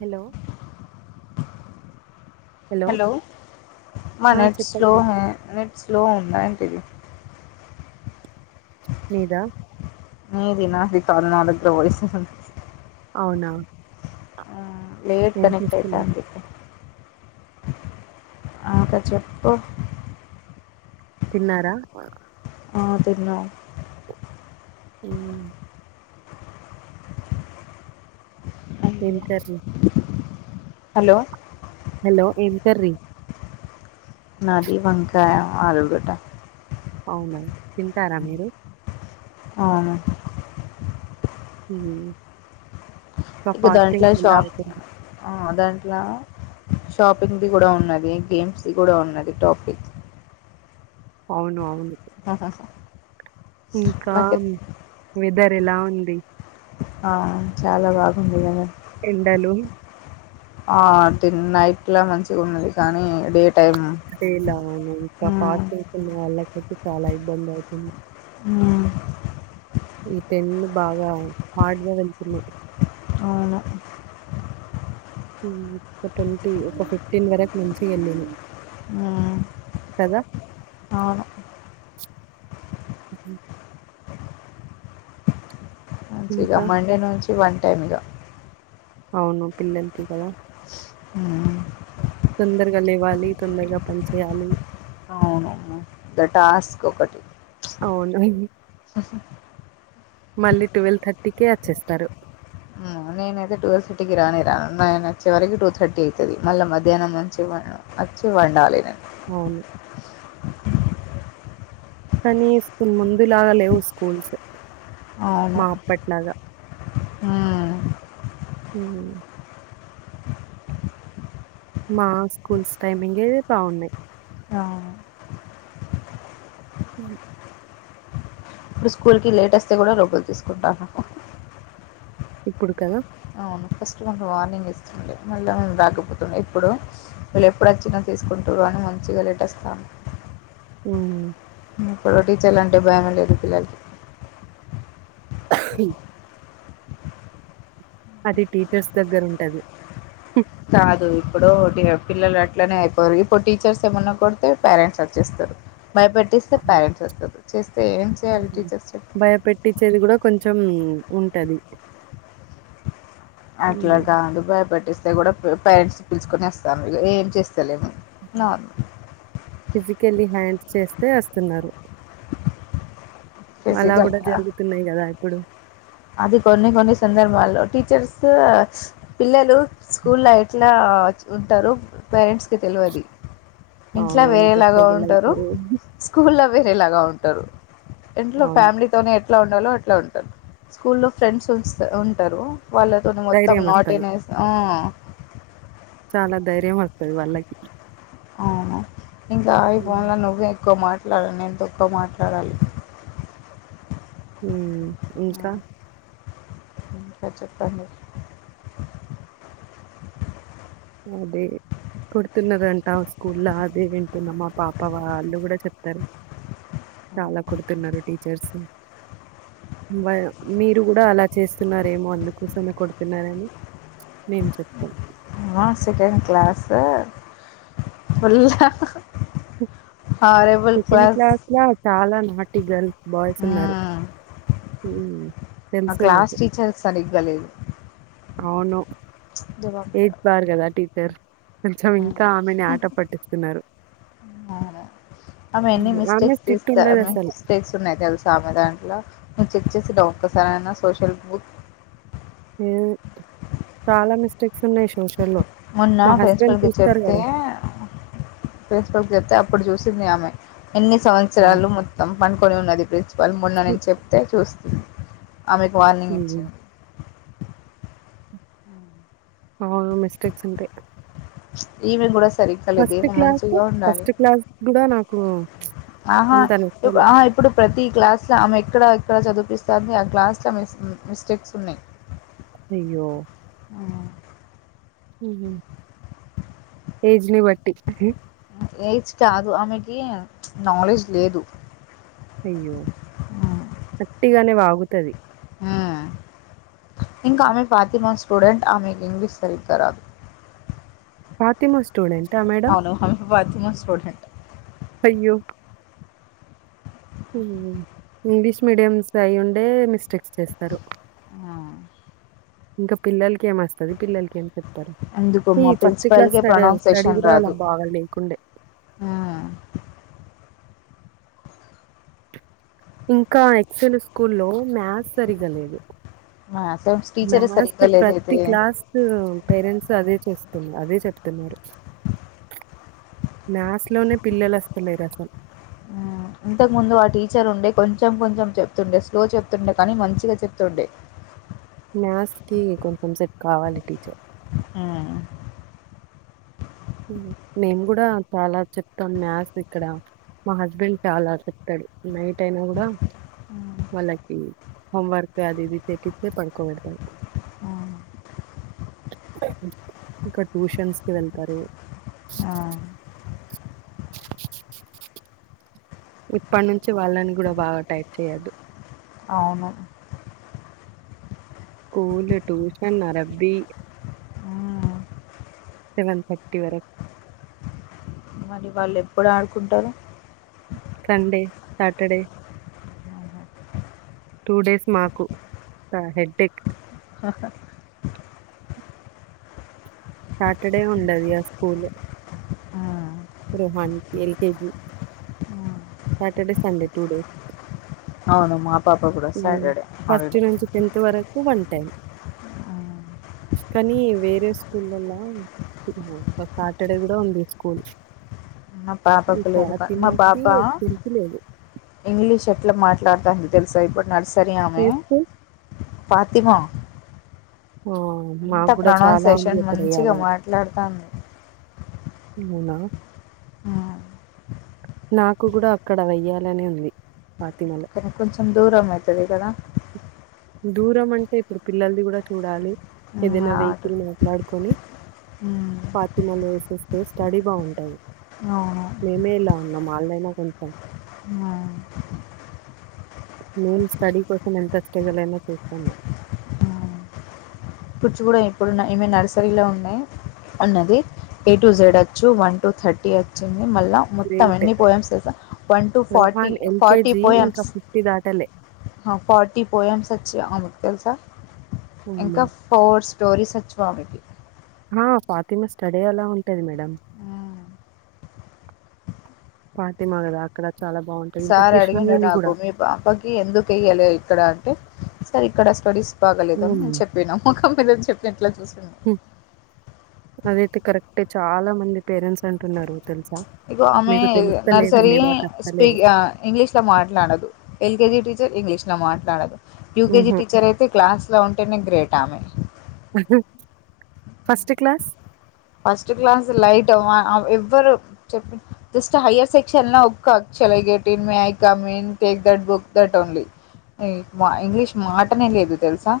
Hello hello మా ఆ net slow చెప్పండి నెట్ స్లో ఉన్నా థూ మీదా ఏది నాది కాదు నా దగ్గర ఓ అవునా అ లేేట్ కనెక్ట్ అయితే అందుతె అకా చెప్పు తిన్నారా ఆ తిన్నా ఊమ్ ఏం అయ్యో కర్రీ హలో హలో ఏం కర్రీ నది వంకాయ ఆలుగడ్డ అవునా తింటారా మీరు అవును ఊ ఇగ దాంట్ల షాప్ ఆ ద ఇట్లా షాపింగ్ ది గూడా ఉన్నది గేమ్స్ ది గూడా ఉన్నది టాపిక్ అవును అవును ఆహాహ ఇంకా వెదర్ ఎలా ఉంది ఆ చాలా బాగుంది గద ఎండలు ఆ తిన్ నైట్లా మంచిగా ఉన్నది కానీ డేట్ అదేలా అవును ఇంకా ఫాస్టింగ్స్ వున్నవాలక్ అయితే చాలా ఇబ్బంది అవుతుంది ఊ ఈ టెన్లు బాగా హార్డ్గా వెళ్తున్నాయి అవును. ఊమ్ ఒక ట్వంటీ ఒక ఫిఫ్టీన్ వరకు మంచి ఎల్లినయ్ హ్మ్. కదా అవును. ఉ మంచిగా ఇంకా మండే నుంచి వన్ టైమిగా అవును పిల్లలకి కదా హ్మ్. తొందరగా లేవాలి తొందరగా పని చేయాలి అవును. ద టాస్క్ ఒకటి అవును హ్హ్ మళ్ళీ ట్వెల్వ్ థర్టీకే ఒచ్చేస్తారు హ్మ్. నేనైతే టువెల్ ఫిఫ్టీకి రానే రాను నేను వచ్చే వరకు టూ థర్టీ అయితది మళ్ళ మధ్యాహ్నం మంచిగ వచ్చి వండాలి నేను అవును కనీసం ముందులాగా లేవు స్కూల్స్ మా అప్పట్లాగా ఊ ఊ మా స్కూల్స్ టైమింగే బావున్నయ్ అవును. ఉ ఇప్పుడు స్కూల్ కి లేట్ అస్తే కూడా లోపలికి తీసుకుంటాను హ్ హ్ హ్ ఇప్పుడు కదా ఫస్ట్ మాకు వార్నింగ్ ఇస్తుండే మళ్ళా మేము రాకపోతుండే ఎప్పుడు వీళ్ళు ఎప్పుడు వచ్చినా తీసుకుంటురు అని మంచిగా లేట్ వస్తర్ ఉ ఇప్పుడు టీచర్లు అంటే భయమే లేదు పిల్లలకి అది టీచర్స్ దగ్గర ఉంటది ఉ కాదు ఇప్పుడు ఉట్టిన పిల్లలు అట్లనే అయిపోరు ఇప్పుడు టీచర్స్ ఏమన్నా కొడితే పేరెంట్స్ వచ్చేస్తారు భయపట్టిస్తే అవును. పేరెంట్స్ వస్తరు చేస్తే ఏం చేయాలి హ్మ్. టీచర్స్ చెప్పు భయపెట్టిచ్చేది గూడా కొంచెం ఉంటది అట్లా హ్మ్. గాదు భయపట్టిస్ తే గూడా పేరెంట్స్ పిలుచుకొని వస్తారు ఏం చేస్ త్తలేము నార్మల్ ఫిజికల్లీ హ్యాండ్ చేస్తే వస్తున్నారు అలా ఫిజికల్ గూడా జరుగుతున్నాయి కదా అయ్ ఇప్పుడు అది కొన్ని కొన్ని సందర్భాల్లో టీచర్స్ పిల్లలు స్కూల్ ల ఎట్లా ఉంటారు పేరెంట్స్ కి తెలవది ఇంట్లా అవును. ఎంత వేరేలాగా స్ట్రగుల్ ఉంటారు అయితుర్రు. స్కూల్ ల వే తే లాగా ఉంటారు ఇంట్లో అవును. ఫ్యామిలీతోనే ఎత్ ఎట్లా ఉండాలో అట్లా ఉంటరు స్కూలో ఫ్రెండ్స్ వస్తే ఉంటరు వాళ్ళతోని మొత్తం ధైర్యమస్తది. నాటినేస్ ఆ అలా ధైర్యవత్తది వాళ్ళకి అవును ఇంకా ఆయిపోన్ హ్మ్. ల నువ్వే ఎక్కువ మాట్ ఎవరినైన తక్కువ మాట్లాడాలి హ్మ్ ఇంకా అ చెప్పండి అదే కొడుతున్నరంట స్కూల్లా అదే వింటున్నా మా పాప వాళ్ళు కూడా చెప్తారు చాలా కొడుతున్నారు టీచర్స్ మీరు కూడా అలా చేస్తున్నారు ఏమో అందుకోసమే కొడుతున్నారని మేము చెప్తాం అ సెకండ్ క్లాస్ ఫుల్ ఉ సెకండ్ క్లాస్ లా చాలా నాట గర్ల్స్ బాయ్స్ ఉన్నారు ఊ ఆ క్లాస్ టీచర్ సరిగ్గా లేదు జవాబు ఎయిత్ ఖరాబ్ పార్ కదా టీ టర్ తెచ్చమింగ కా ఆమెని ఆట పట్టి ఉన్నారు అవును ఆమె ఎన్ని మిస్టేక్స్ చేస్తది ఎని మిస్టేక్స్ ఉన్నాయి తెల్సా ఆమె దాంట్లో చెక్ చేసిద్దా ఒక్కసారైనా సోషల్ బుక్ ఏ చాలా మిస్టేక్స్ ఉన్నాయ్ సోషల్ లో మోన్నా ప్రిన్సిపల్ కి చెప్తే ప్రిన్సిపల్ కి చెప్తే అప్పుడు చూస్ హింది ఆమె ఎన్ని సంవత్సరాలు మొత్తం పండుకొని ఉన్నది ఇప్పుడు ఇచ్ వాళ్ళు మొన్న నచ్చి నేను చెప్తే చూస్తా ఆమెకి వార్నింగ్ హ్మ్. ఇచ్చింది అవును మిస్టేక్స్ ఉంటాయ్ ఈమె గూడా ఫస్ట్ క్లాసు ఫస్ట్ క్లాస్క్ గూడా నా ఓ ఆహా ఆ ఇప్పుడు ప్రతి క్లాస్ అసలా ఆమె ఎక్కడ ఎక్కడ చదిపిస్తంది ఆ క్లాస్లో మిస్ మిస్టేక్స్ ఉన్నయ్ అయ్యో హ్మ్ ఉహూ ఏజ్ని బట్టి ఏజ్ కాదు ఆమెకి నాలెడ్జ్ లేదు అయ్యో ఉమ్. వట్టిగానే వాగుతది హ్మ్ ఇంకో ఆమె ఫాతిమా స్టూడెంట్ ఆమెకి ఇంగ్లీష్ సరిగ్గా రాదు ఫాతిమా సూ స్టూడెంటా మేడం అవును. ఆమె ఫాతిమా స్టూడెంట్. అయ్యో ఇంగ్లీష్ మీడియంస్ అయ్యుండే మిస్టేక్స్ చేస్తారు ఆ! ఇంక పిల్లల్కి ఏం వస్తది పిల్లల్కీ ఏం చెప్తది ఎందుకో ఈ మా ఫస్ట్ క్లాస్ ప్రిన్సిపాల్‌కే స్టడీ ప్రొనౌన్సేషన్ గుడా రాదు. బాగా లేకుండే హ్మ్. ఇంకా ఎక్సెల్ స్కూల్ లో మ్యాథ్స్ సరిగలేదు మా అసైన్స్ టీచరే మ్యాథస్ సరిగ్గా ప్రతి లేదైతే. క్లాస్ పేరెంట్స్ అదే చేస్ తిన్ అదే చెప్తున్నారు మ్యాథ్స్ లోనే పిల్లలు వస్తలేరు అసలు ఆ ఇంతకు ముందు ఆ టీచర్ ఉండే కొంచెం కొంచెం చెప్తుండే స్లో చెప్తుండే కానీ మంచిగా చెప్తుండే మ్యాథ్స్ కి కొంపెం సెపు కావాలి టీచర్ ఆ ఉ మేము గూడా తాలా చెప్తాం మ్యాథ్స్ ఇక్కడ మా హస్బెండ్ టాలా తేప్తాడు నైట్ అయినా గూడా హ్మ్. వాళ్ళకి హోంవర్క్ అది ఇది తెప్పితే పడుకో బేడుతాడు ఆ ఇంకా ట్యూషన్స్ కి వెళ్తారు ఆ! ఇప్పడి నుంచి వాళ్ళని గూడా బాగా టైట్ చేయొద్దు అవును స్కూల్ ట్యూషన్ అరబి హ్మ్. సెవెన్ థర్టీ వరకు వానీ వాళ్ళు ఎప్పుడు ఆడుకుంటారు సండే సాటర్డే హుహు. టూ డేస్ మాకు హెడ్డేక్ సాటర్డే ఉండది గ స్కూల్ హ్మ్. రోహన్ ఎల్కెజీ హ్మ్. సాటర్డే సండే టుడేస్ అవును మా పాప కూడా హ్మ్మ్ సాటర్‌డే ఫస్ట్ హాలిడే. నుంచి టెన్త్ వరకు వంట హ్మ్. కానీ వేరే స్కూలల్లా సాటర్డే కూడా ఉంది స్కూల్ నా ఈ పాపకు లేదు నా ఫాతిమాకి పాపా తెలిసి లేదు ఇంగ్లీష్ ఎట్ల మాట్ ఆడుతుందో తెలుసా ఇప్పుడు న సరిమ ఏ పా స్కూల్ ప్రతిమ ఓ అంత ప్రొనౌన్సేషన్ మంచిగా మాట్లాడతాంది అవునా ఉమ్, నాకు కూడా అక్కడ వెయ్యాలనే ఉంది ఫాతిమలో కానీ కొంచెం దూరం అవుతుంది కదా దూరం అంటే ఇప్పుడు పిల్లల్ని కూడా చూడాలి ఉమ్, ఏదైనా ఆ అటు వెహికల్ మాట్లాడుకొని ఉమ్, ఫాతిమా లు స్తే స్టడీ బాగుంటాది అవును మాళ్ళైనా కొంచెం ఉమ్, నేను స్టడీ కోసం ఇంట్రెస్ట్లనా చూస్తాను కూర్చ కూడా ఇప్పుడు ఈ నర్సరీ లో ఉన్నాయి అన్నది ఎ టు జెడ్ వచ్చు వన్ టు థర్టీ వచ్చింది మళ్ళా మొత్తం గ్రేట్. ఎన్ని పోయెమ్స్ తెలుసా one two forty Rehan forty LKG ఇంకా పోయమ్స్ దాటలే. హ ఫార్టీ పోయెమ్స్ వచ్చి తెలుసా మ్మ్ స్టోరీ సచ్ వామిటి ఆ ఫాతిమ స్టడీ ఎలా ఉంటది మేడం ఫాతిమ కదా అక్కడ చాలా బావుంటది. ఇంకా సార్ అడిగండి 'కృష్ణవేణి' నాకు గూడా. మీ పాపకి ఎందుకు ఇయ్యలే ఇక్కడ అంటే స ఇక్కడ స్టడీస్ బాగలేదాం హ్మ్. నేను చెప్పిన ముఖం మీ చెప్ప ఎట్లా చూా అదైతే కరెక్టే చాలా మంది పేరెంట్స్ అంటున్నారు తెలుసు ఇగో ఆమె నర్సరీ దాకా అస్తలేదు. స్పీక్ ఇంగ్లీష్ లో మాట్లాడదు ఎల్కెజీ టీచర్ ఇంగ్లీష్ నవ మాట్లాడదు యూకెజీ హుహు. టీచర్ అయితే క్లాస్ ఇట్లా ఉంటేనే గ్రేట్ ఆమె first class first class light ఏవ్వ ఎవ్వరు చెప్ప జస్ట్ హయ్యర్ సెక్షన్ ల ఒక్క చల్ I get in may I come in take that book that only English మాటనే లేదు తెలుసా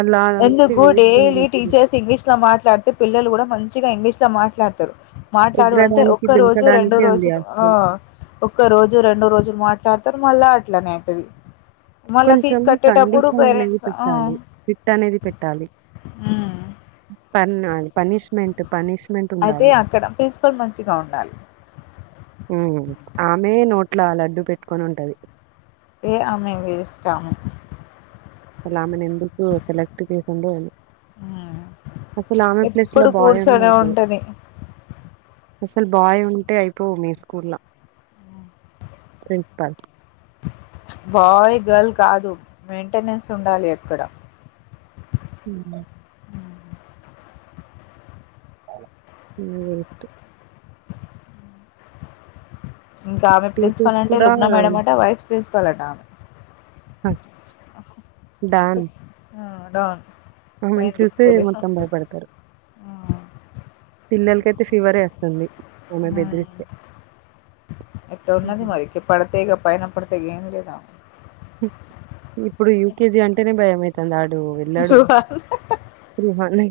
అలా నుంచి ఎందుకు వేస్ట్ ఉంది డైలీ మీకు. టీచర్స్ ఇంగ్లీష్ లో మాట్ మాట్లాడితే పిల్లలు కూడా మం చిగా ఇంగ్లీష్లా మాట్లాడుతరు మాట్లాడు అంటే ఎగరడానికి, ఒక్క రోజు రెండో దుంకడానికి ఉంది రోజులు ఆ స్కూల్. ఒక్క రోజు రెండో రోజులు మాట్ ఇట్ల అంటరు మళ్ళ అట్లానే అయితది మళ్ళా కొంచెం ఫీజు కట్టేటప్పుడు కండిషన్ అనేది పేరెంట్స్ ఆ పెట్టాలి ఫిట్ అనేది పెట్టాలి పర్నాలి పనిష్మెంట్ పనిష్మెంట్ అయితే ఉండాలి అక్కడ ప్రిన్సిపల్ మంచిగా ఉండాలి ఆమె నో నోట్లా లడ్డూ పెట్టుకొని ఉంటది ఏ ఆమె వేస్ట్ ఆమె అసలు ఆమెను ఎందుకు సెలెక్ట్ చేసిండో ఏమో ఉ అసలు ఆమె ప్లేస్ లో ఎప్పుడు బాయ్ ఉన్న కూర్చొనే అయిపోవు ఉంటది అసలు బాయ్ ఉంటే అయిపోవు మీ స్కూల్ ల ప్రిన్సిపాల్ బాయ్ గర్ల్ కాదు మెయింటెనెన్స్ ఉండాలి అక్కడ ఉ ఈమె వేస్ట్ ఇంకామె టీచర్స్ ప్రిన్సిపాల్ అంటే కూడా లుగ్న మేడం అట వైస్ ప్రిన్ ప్రిన్సిపాల్ అట ఆమె డాన్ డాన్ ఆమెను చూస్తే మొత్తం భయపడతరు పిల్లలుకైతే ఫీవరే అస్తుంది ఉ ఎట్ట ఉన్నది ఉహు మరి పడతే ఇగ పైన పడు ఇగ ఏమీలేదు ఆమె తందాడు డు వెళ్లాడు రుహాన్ని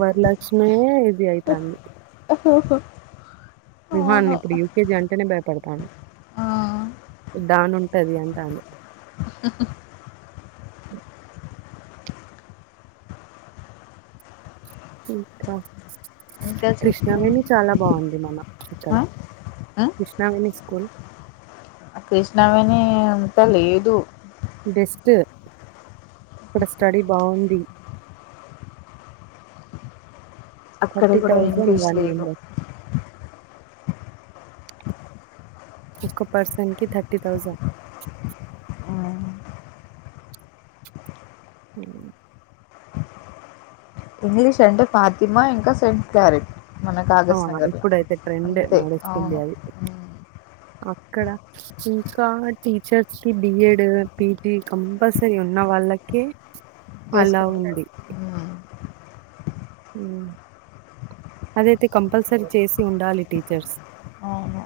వరలక్ష్మి ఇది అయితాంది రుహాన్ని అవును ఇప్పుడు యూకేజీ అంటేనే భయపడతాండు ఆ డాన్ ఉంటది అని హూ హూ ఇంకా ఇంకా చెప్పండి క్రిష్ణవేణి చాలా బాగుంది మన ఇక్కడ ఆ క్రిష్ణవేణి స్కూల్ ఆ కృష్ణవేణి అంత లేదు బెస్ట్ ఇక్కడ స్టడీ బాగుంది అక్కడ కూడా ఇంగ్లీష్ లేదు మెంబర్. [unintelligible] ఒక్క పర్సన్ కి థర్టీ థౌజండ్ ఆ హుమ్ ఇంగ్లీష్ అంటే పాతిమా ఇంకా సెంట్ క్లారిట్ ఆ ఇప్పుడైతే ట్రెండ్ నడుస్తుంది. అవును అది మ్మ్. అక్కడ ఇంకా. టీచర్స్ కి బిఎడ్, పిజీ కంపల్సరీ ఉన్న వాళ్ళకీ వేసుకుంటారహుమ్మ్ [unintelligible] అదైతే కంపల్సరీ చేసి ఉండాలి టీచర్స్ అవును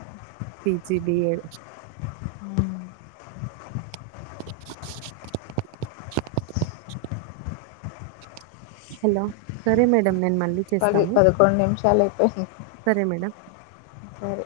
పిజి, బిఏడ్ మ్మ్. హలో సరే మేడ నేన్ మా పది పదకొండు నిమిషాలు అయిపోయియి. సరే మేడం. సరి